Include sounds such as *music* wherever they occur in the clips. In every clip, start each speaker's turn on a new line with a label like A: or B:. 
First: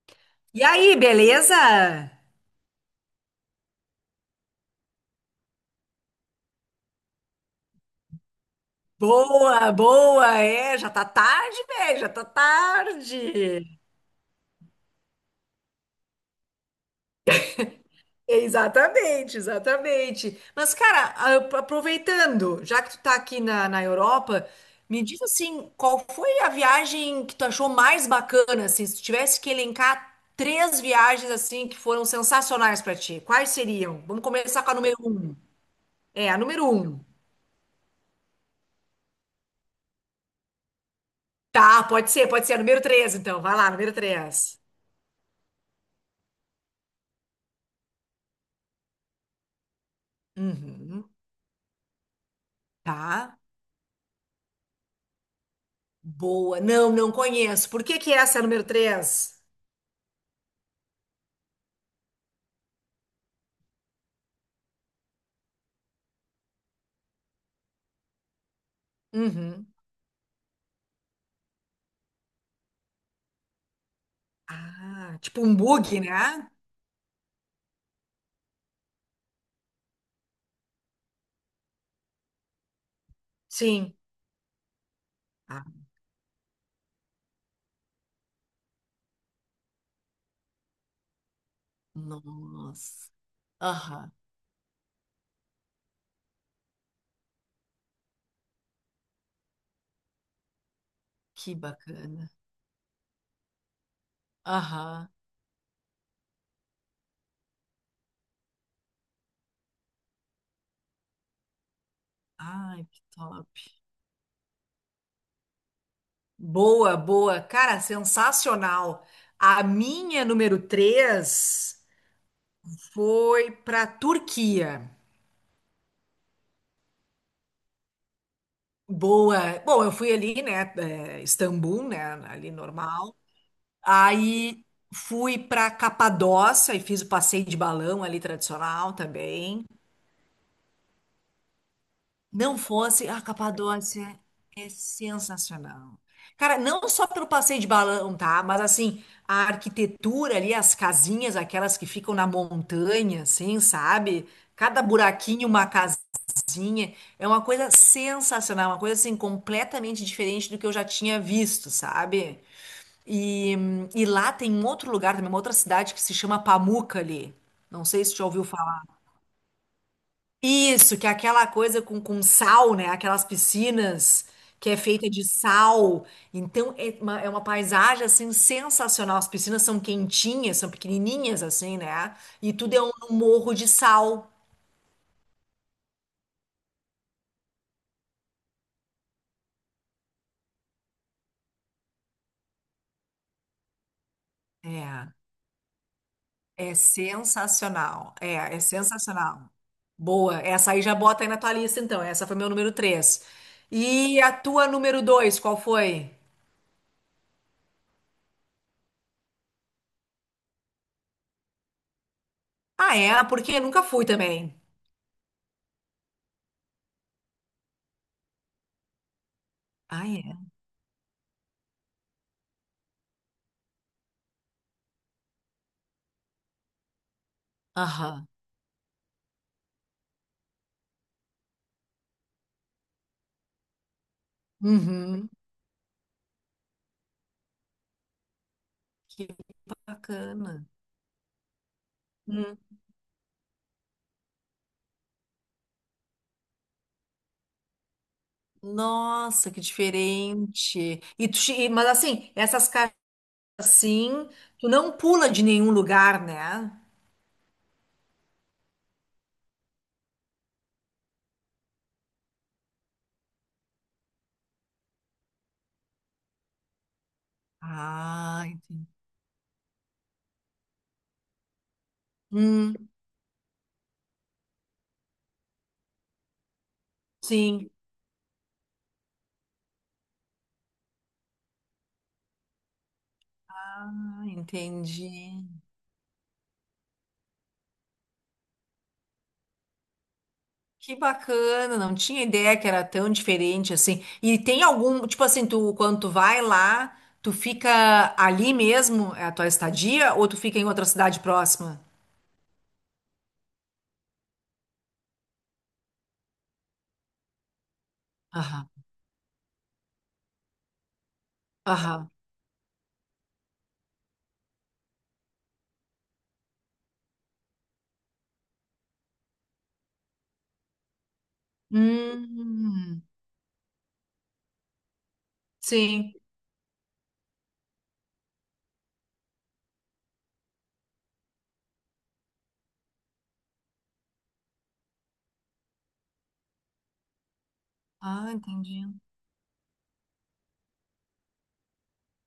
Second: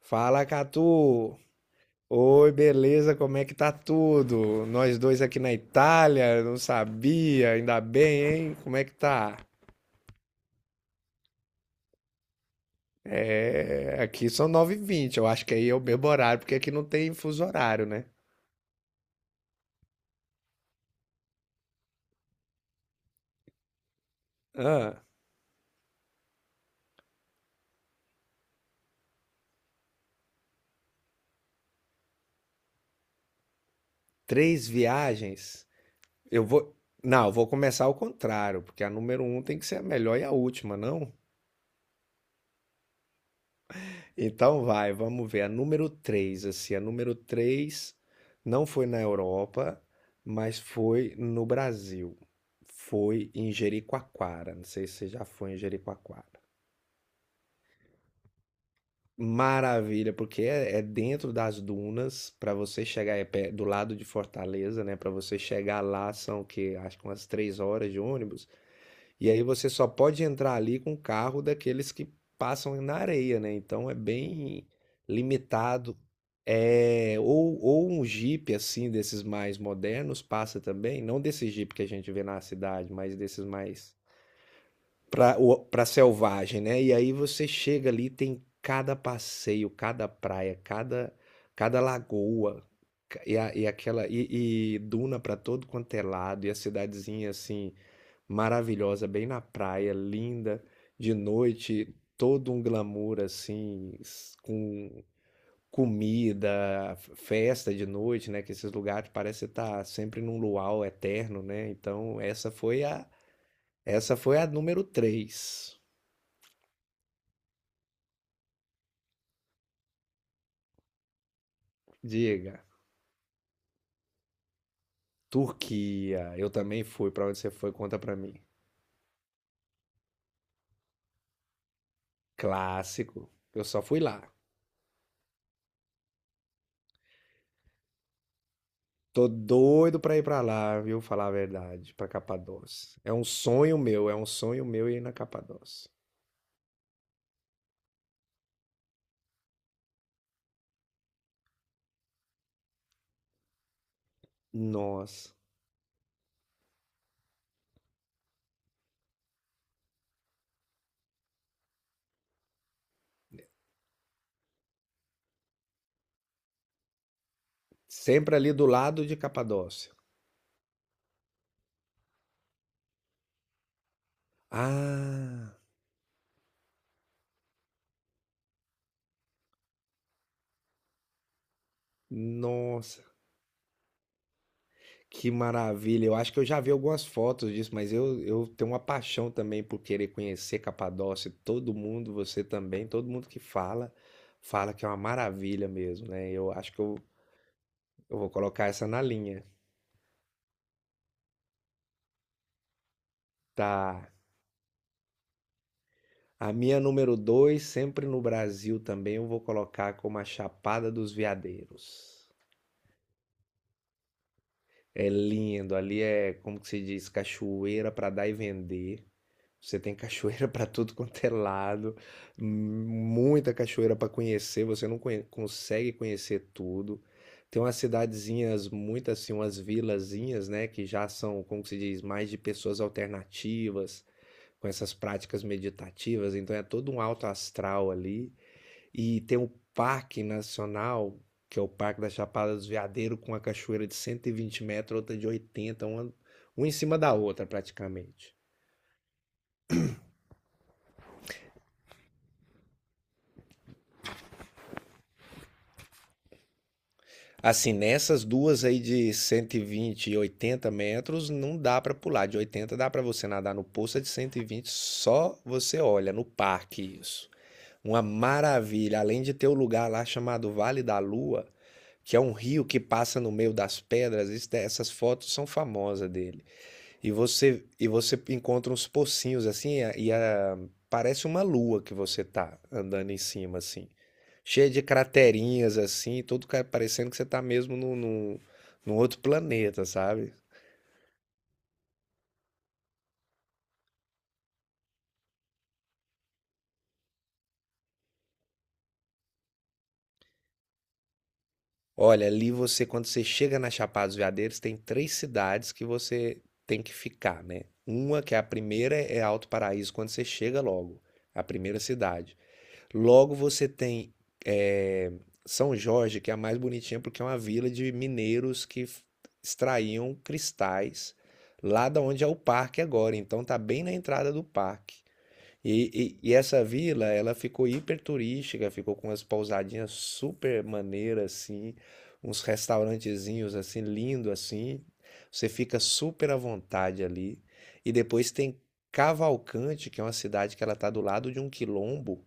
A: Fala,
B: E aí,
A: Catu!
B: beleza?
A: Oi, beleza? Como é que tá tudo? Nós dois aqui na Itália, não sabia, ainda bem, hein? Como é que tá?
B: Boa, boa, é, já tá tarde, velho, já tá tarde.
A: É, aqui são nove e vinte. Eu acho que aí é o mesmo horário, porque aqui não tem fuso horário, né?
B: Exatamente, exatamente. Mas, cara, aproveitando, já que tu tá aqui na Europa,
A: Ah,
B: me diz assim, qual foi a viagem que tu achou mais bacana, assim, se tu tivesse que elencar três viagens, assim, que foram sensacionais pra ti, quais seriam? Vamos começar
A: três
B: com a número um.
A: viagens?
B: É, a
A: Eu
B: número
A: vou.
B: um.
A: Não, eu vou começar ao contrário, porque a número um tem que ser a melhor e a última, não?
B: Tá, pode ser, a número três, então, vai lá, número três.
A: Então vai, vamos ver. A número 3, assim, a número 3 não foi na Europa, mas
B: Uhum.
A: foi no Brasil.
B: Tá?
A: Foi em Jericoacoara. Não sei se você já foi em Jericoacoara.
B: Boa. Não, não conheço. Por que que essa é a número três?
A: Maravilha, porque é dentro das dunas, para você chegar é do lado de Fortaleza, né? Para você chegar lá são o quê? Acho que umas três horas de ônibus. E aí
B: Uhum.
A: você só pode entrar ali com o carro daqueles que passam na areia, né? Então é bem
B: Ah, tipo um
A: limitado.
B: bug, né?
A: É, ou um Jeep assim, desses mais modernos, passa também, não desse Jeep que a gente vê na cidade, mas desses mais
B: Sim. Ah,
A: pra selvagem, né? E aí você chega ali, tem cada passeio, cada praia, cada lagoa,
B: nossa. Aham,
A: e duna pra todo quanto é lado, e a cidadezinha assim maravilhosa, bem na praia, linda, de
B: que
A: noite,
B: bacana.
A: todo um glamour assim, com
B: Aham.
A: comida, festa de noite, né? Que esses lugares parece estar sempre num luau eterno, né? Então,
B: Ai, que top.
A: essa foi a número três.
B: Boa, boa. Cara, sensacional. A minha número 3
A: Diga,
B: foi para Turquia.
A: Turquia. Eu também fui. Pra onde você foi? Conta pra mim.
B: Boa. Bom, eu fui ali, né? Istambul, né? Ali normal.
A: Clássico. Eu só fui lá.
B: Aí fui para Capadócia e fiz o passeio de balão ali tradicional
A: Tô
B: também.
A: doido pra ir pra lá, viu? Falar a verdade, pra
B: Não
A: Capadócia.
B: fosse,
A: É
B: a
A: um sonho meu, é
B: Capadócia
A: um sonho
B: é
A: meu ir na Capadócia.
B: sensacional. Cara, não só pelo passeio de balão, tá? Mas assim, a arquitetura ali, as casinhas, aquelas que ficam na montanha, assim, sabe? Cada
A: Nossa,
B: buraquinho uma casinha. É uma coisa sensacional, uma coisa assim completamente diferente do que eu já tinha visto, sabe? E, e lá tem um outro lugar também, uma outra cidade que se chama Pamukkale. Não sei se tu já
A: sempre
B: ouviu
A: ali do
B: falar.
A: lado de Capadócia.
B: Isso, que é aquela coisa com sal, né? Aquelas piscinas que é feita de
A: Ah,
B: sal. Então é uma paisagem assim sensacional. As piscinas são quentinhas, são pequenininhas assim, né? E tudo é um
A: nossa,
B: morro de sal.
A: que maravilha. Eu acho que eu já vi algumas fotos disso, mas eu tenho uma paixão também por querer conhecer Capadócia. Todo mundo, você também, todo mundo que fala, fala que é uma
B: É.
A: maravilha mesmo, né? Eu acho
B: É
A: que
B: sensacional.
A: eu vou
B: É
A: colocar essa na linha.
B: sensacional. Boa. Essa aí já bota aí na tua lista, então. Essa foi meu número 3.
A: Tá.
B: E a tua número dois, qual foi?
A: A minha número 2 sempre no Brasil também, eu vou colocar como a Chapada dos Veadeiros.
B: Ah, é? Ah, porque nunca fui também.
A: É lindo, ali é, como que se diz, cachoeira para dar e vender. Você tem
B: Ah, é?
A: cachoeira *laughs* para tudo quanto é lado, muita cachoeira para conhecer, você não consegue conhecer tudo. Tem umas
B: Aham.
A: cidadezinhas, muitas assim, umas vilazinhas, né, que já são, como que se diz, mais de pessoas alternativas, com essas
B: Uhum.
A: práticas meditativas, então é todo um alto astral ali. E
B: Que
A: tem um parque
B: bacana.
A: nacional, que é o Parque da Chapada
B: Hum.
A: dos Veadeiros, com a cachoeira de 120 metros, outra de 80, uma em cima da outra praticamente.
B: Nossa, que diferente. E tu, mas assim, essas casas assim, tu não pula de nenhum lugar, né?
A: Assim, nessas duas aí de 120 e 80 metros, não dá pra pular. De 80 dá pra você nadar no poço, a de 120 só você olha no parque isso. Uma
B: Ah, entendi.
A: maravilha, além de ter o lugar lá chamado Vale da Lua, que é um rio
B: Hum,
A: que passa no meio das pedras, essas fotos são famosas dele. E você,
B: sim.
A: e você encontra uns pocinhos assim, parece uma lua que você tá andando em cima, assim.
B: Ah,
A: Cheia de
B: entendi.
A: craterinhas, assim, parecendo que você tá mesmo num outro planeta, sabe?
B: Que bacana, não tinha ideia que era tão diferente assim. E tem algum, tipo assim, tu quando tu vai lá, tu fica ali mesmo, é a tua estadia, ou tu fica em outra cidade próxima?
A: Olha, ali você, quando você chega na Chapada dos Veadeiros, tem três cidades que você tem que ficar, né? Uma, que é a
B: Aham,
A: primeira, é Alto Paraíso, quando você chega logo, a primeira
B: aham.
A: cidade. Logo você tem eh, São Jorge, que é a mais bonitinha porque é uma vila de mineiros que extraíam cristais lá da onde é o parque
B: Hum,
A: agora. Então tá bem na entrada do parque.
B: sim.
A: E essa vila, ela ficou hiper turística, ficou com umas pousadinhas super maneiras assim, uns restaurantezinhos assim lindo assim. Você fica super à vontade ali. E depois
B: Ah,
A: tem
B: entendi.
A: Cavalcante, que é uma cidade que ela tá do lado de um quilombo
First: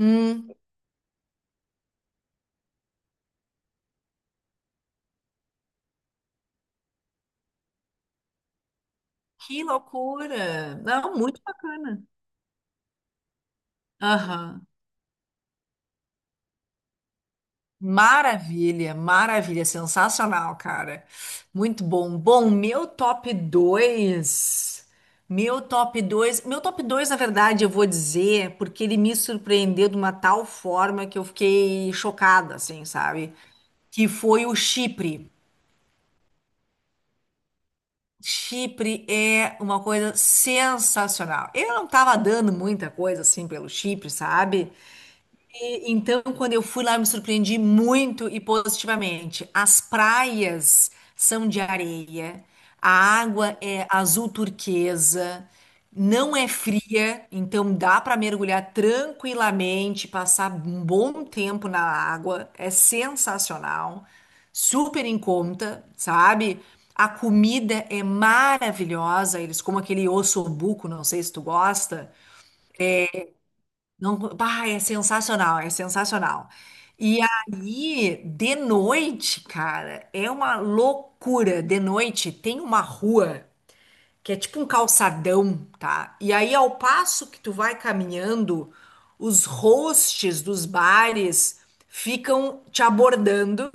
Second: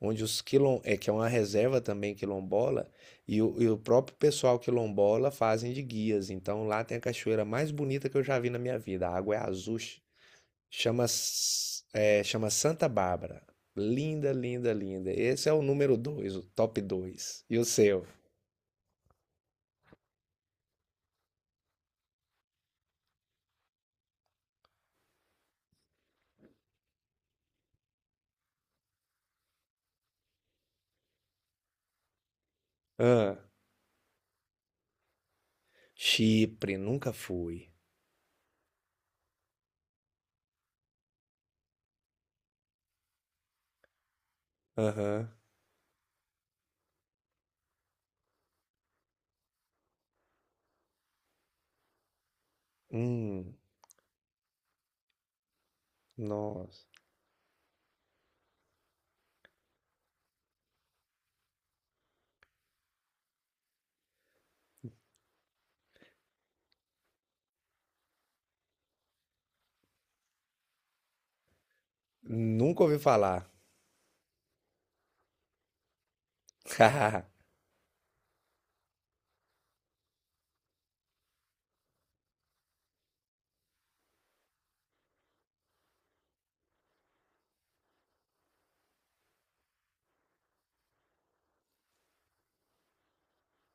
A: onde que é uma reserva também quilombola, e o próprio pessoal quilombola fazem de guias. Então lá tem a cachoeira mais bonita que eu já vi na minha vida. A água é
B: que
A: azul,
B: loucura.
A: chama,
B: Não, muito bacana.
A: chama Santa Bárbara. Linda,
B: Aham.
A: linda, linda. Esse é o número dois, o top 2. E o seu?
B: Maravilha, maravilha, sensacional, cara. Muito bom. Bom, meu top 2, Meu top 2, meu top dois. Na verdade, eu vou dizer, porque ele me surpreendeu de uma tal forma que eu fiquei chocada, assim, sabe?
A: Ah,
B: Que foi o Chipre.
A: Chipre, nunca fui.
B: Chipre é uma coisa sensacional. Eu não tava dando muita coisa assim pelo Chipre, sabe?
A: Aham.
B: E, então, quando eu fui lá, eu me surpreendi muito e positivamente. As praias são de areia, a
A: Hum,
B: água é azul turquesa, não é
A: nossa.
B: fria, então dá para mergulhar tranquilamente, passar um bom tempo na água. É sensacional, super em conta, sabe? A comida é maravilhosa, eles comem aquele ossobuco, não sei se tu gosta.
A: Nunca ouvi falar.
B: Não, bah, é sensacional, é sensacional.
A: *laughs*
B: E
A: Haha.
B: aí, de noite, cara, é uma loucura. De noite tem uma rua que é tipo um calçadão, tá? E aí, ao passo que tu vai caminhando, os hosts dos bares ficam te abordando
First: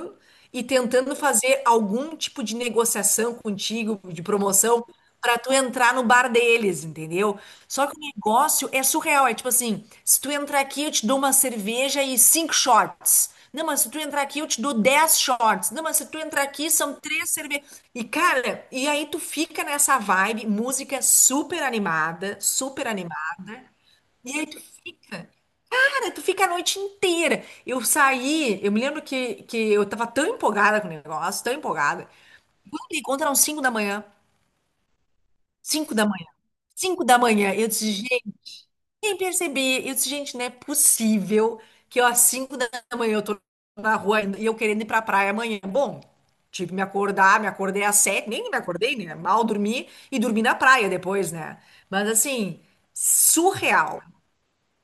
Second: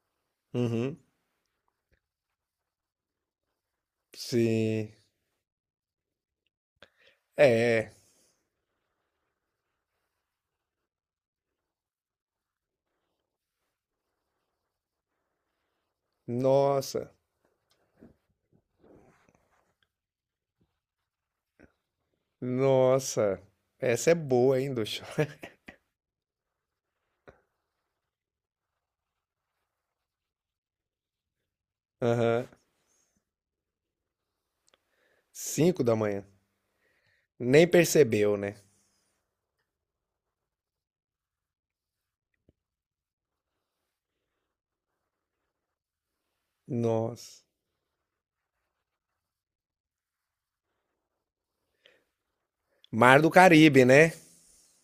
B: e
A: Uhum.
B: tentando fazer algum tipo de negociação contigo, de promoção,
A: Sim.
B: pra tu entrar no bar deles, entendeu? Só
A: É.
B: que o negócio é surreal, é tipo assim, se tu entrar aqui, eu te dou uma cerveja e cinco shots. Não, mas se tu entrar aqui, eu te dou 10 shorts. Não, mas se tu entrar aqui, são
A: Nossa.
B: três cervejas. E, cara, e aí tu fica nessa vibe, música super animada, super
A: Nossa,
B: animada.
A: essa é
B: E aí tu
A: boa, hein, do chá.
B: fica, cara, tu fica a noite inteira. Eu saí, eu me lembro que eu tava tão empolgada com o negócio, tão empolgada.
A: Aham.
B: Quando me encontram 5 da manhã,
A: 5 da
B: 5 da
A: manhã.
B: manhã, 5 da manhã,
A: Nem
B: eu disse,
A: percebeu, né?
B: nem percebi. Eu disse, gente, não é possível que eu, às 5 da manhã eu tô na rua e eu querendo ir pra praia amanhã. Bom, tive que me acordar,
A: Nossa.
B: me acordei às 7 nem me acordei, né? Mal dormi e dormi na praia depois, né? Mas assim,
A: Mar do Caribe,
B: surreal.
A: né?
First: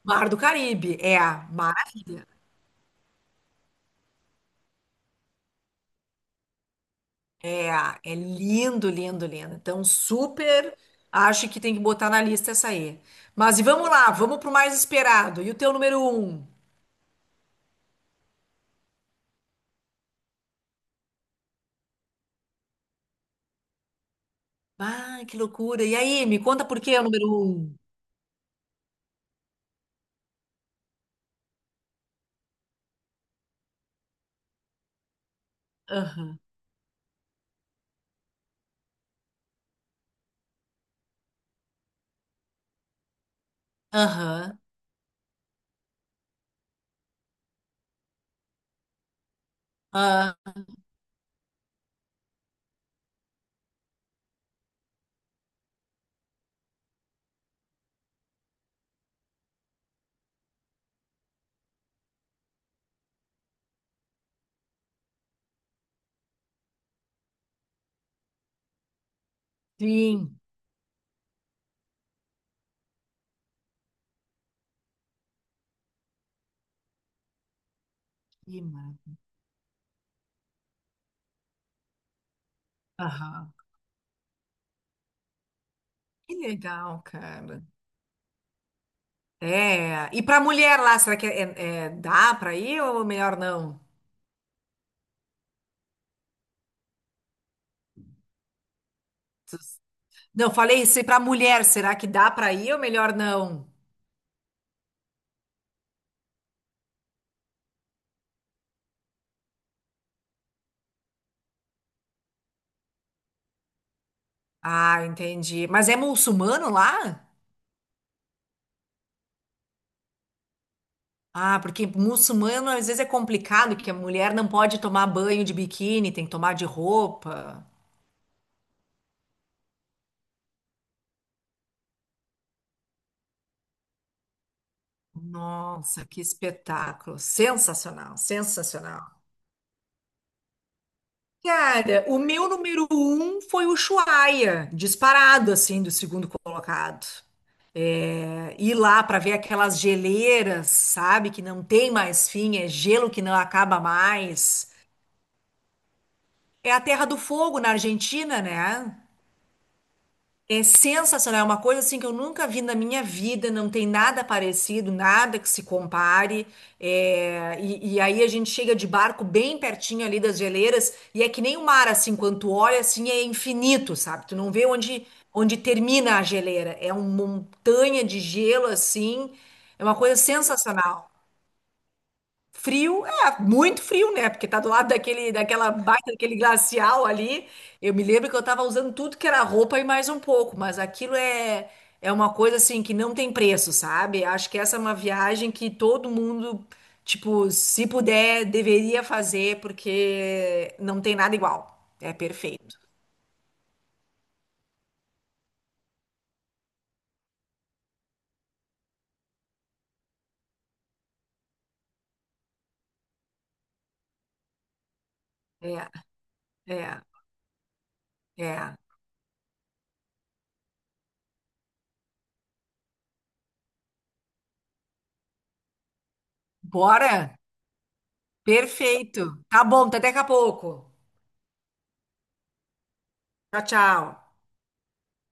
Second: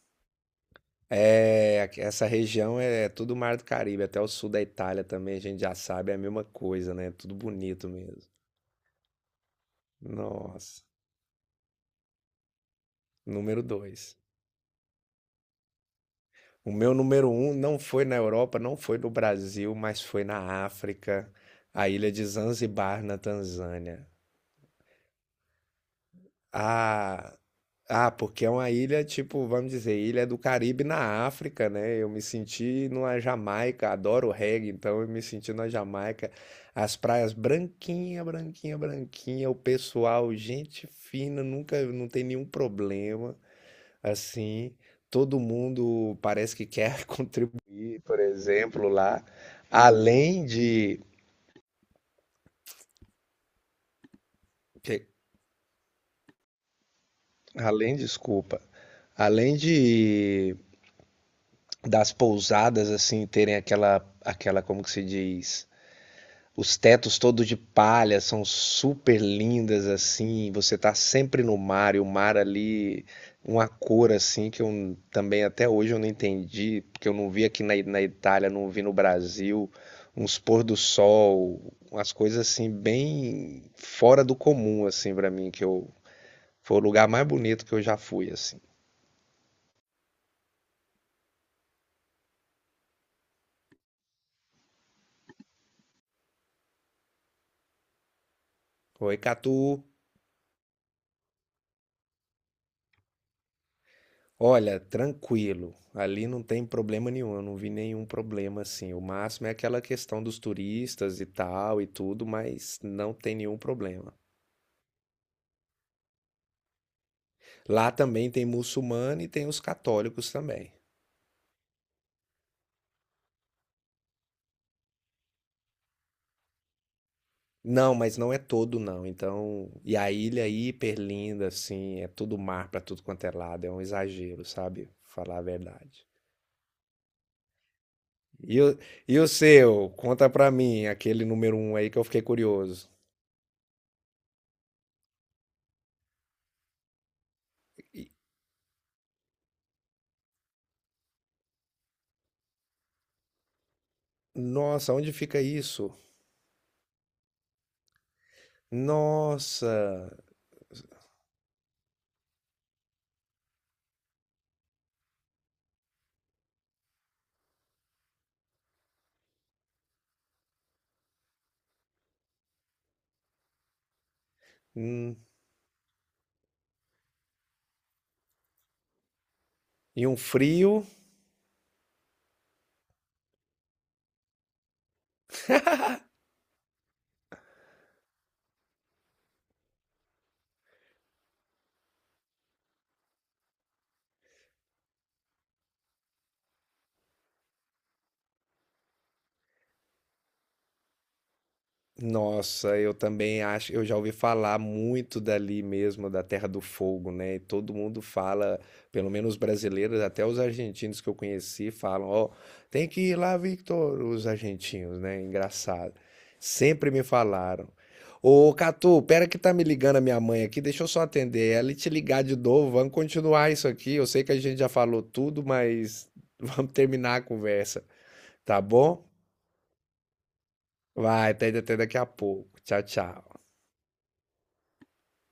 B: Mar do Caribe, é,
A: É, aqui-
B: maravilha,
A: essa região é tudo Mar do Caribe, até o sul da Itália também, a gente já sabe, é a mesma coisa, né? Tudo
B: é,
A: bonito
B: é
A: mesmo.
B: lindo, lindo, lindo. Então, super,
A: Nossa.
B: acho que tem que botar na lista essa aí. Mas
A: Número
B: e vamos lá,
A: 2.
B: vamos pro mais esperado. E o teu número um?
A: O meu número um não foi na Europa, não foi no Brasil, mas foi na África, a ilha de Zanzibar, na Tanzânia.
B: Ah, que loucura. E aí, me conta por que é o número
A: Ah,
B: um?
A: ah, porque é uma ilha, tipo, vamos dizer, ilha do Caribe na África, né? Eu me senti numa Jamaica, adoro reggae, então eu me senti na Jamaica.
B: Aham,
A: As praias branquinha, branquinha, branquinha, o pessoal, gente fina, nunca, não tem nenhum problema,
B: aham,
A: assim. Todo mundo parece que quer *laughs* contribuir, por exemplo, lá. Além
B: ah,
A: de, que- além, desculpa, além de das pousadas assim terem aquela como que se diz, os tetos todos de palha, são super lindas
B: sim,
A: assim, você tá sempre no mar, e o mar ali uma cor assim que eu também até hoje eu não entendi, porque eu não vi aqui na Itália,
B: que
A: não vi no Brasil, uns pôr do sol, umas coisas assim
B: aham.
A: bem fora do comum, assim, para mim, que eu
B: Que
A: foi o
B: legal,
A: lugar mais
B: cara.
A: bonito que eu já fui assim.
B: É, e pra mulher lá, será que é, dá pra ir ou melhor não?
A: Oi, Catu.
B: Não, falei isso, e pra mulher, será que dá pra ir ou melhor não?
A: Olha, tranquilo. Ali não tem problema nenhum, eu não vi nenhum problema assim. O máximo é aquela questão dos turistas e tal e tudo, mas não tem nenhum problema.
B: Ah, entendi. Mas é muçulmano lá?
A: Lá também tem muçulmano e tem os católicos também.
B: Ah, porque muçulmano às vezes é complicado, que a mulher não pode tomar banho de biquíni, tem que tomar de roupa.
A: Não, mas não é todo não. Então, e a ilha é hiper linda assim, é tudo mar pra tudo quanto é lado, é um exagero, sabe? Falar a verdade.
B: Nossa, que espetáculo! Sensacional,
A: E o, e
B: sensacional.
A: o seu? Conta pra mim, aquele número um aí que eu
B: Cara, o
A: fiquei
B: meu número
A: curioso.
B: um foi o Ushuaia, disparado assim do segundo colocado.
A: E-
B: É, ir lá para ver aquelas geleiras, sabe, que não tem mais fim, é gelo que não acaba mais.
A: Nossa, onde fica isso?
B: É a Terra do Fogo na Argentina, né?
A: Nossa!
B: É sensacional, é uma coisa assim que eu nunca vi na minha vida, não tem nada parecido, nada que se compare. É, e aí a gente chega de barco bem pertinho ali das geleiras, e é que nem o mar, assim, quando tu olha assim, é infinito, sabe? Tu não vê onde,
A: Hum.
B: onde termina a geleira. É uma montanha de gelo, assim, é uma
A: E um
B: coisa
A: frio?
B: sensacional. Frio, é, muito frio, né? Porque tá do lado daquele, daquela baita, daquele glacial ali. Eu me lembro que eu tava usando tudo que era roupa e mais um pouco, mas aquilo é, é uma coisa assim que não tem preço, sabe? Acho que essa é uma viagem que todo mundo, tipo, se puder, deveria fazer, porque não tem nada igual. É
A: Nossa,
B: perfeito.
A: eu também acho, eu já ouvi falar muito dali mesmo, da Terra do Fogo, né? E todo mundo fala, pelo menos os brasileiros, até os argentinos que eu conheci falam, ó, tem que ir lá, Victor, os argentinos, né?
B: É,
A: Engraçado. Sempre
B: é,
A: me falaram. Ô,
B: é.
A: Catu, pera que tá me ligando a minha mãe aqui, deixa eu só atender ela e te ligar de novo, vamos continuar isso aqui. Eu sei que a gente já falou tudo, mas *laughs* vamos terminar a
B: Bora?
A: conversa. Tá bom?
B: Perfeito. Tá bom, tá até daqui a pouco.
A: Vai, até, até daqui a pouco. Tchau, tchau.
B: Tchau, tchau.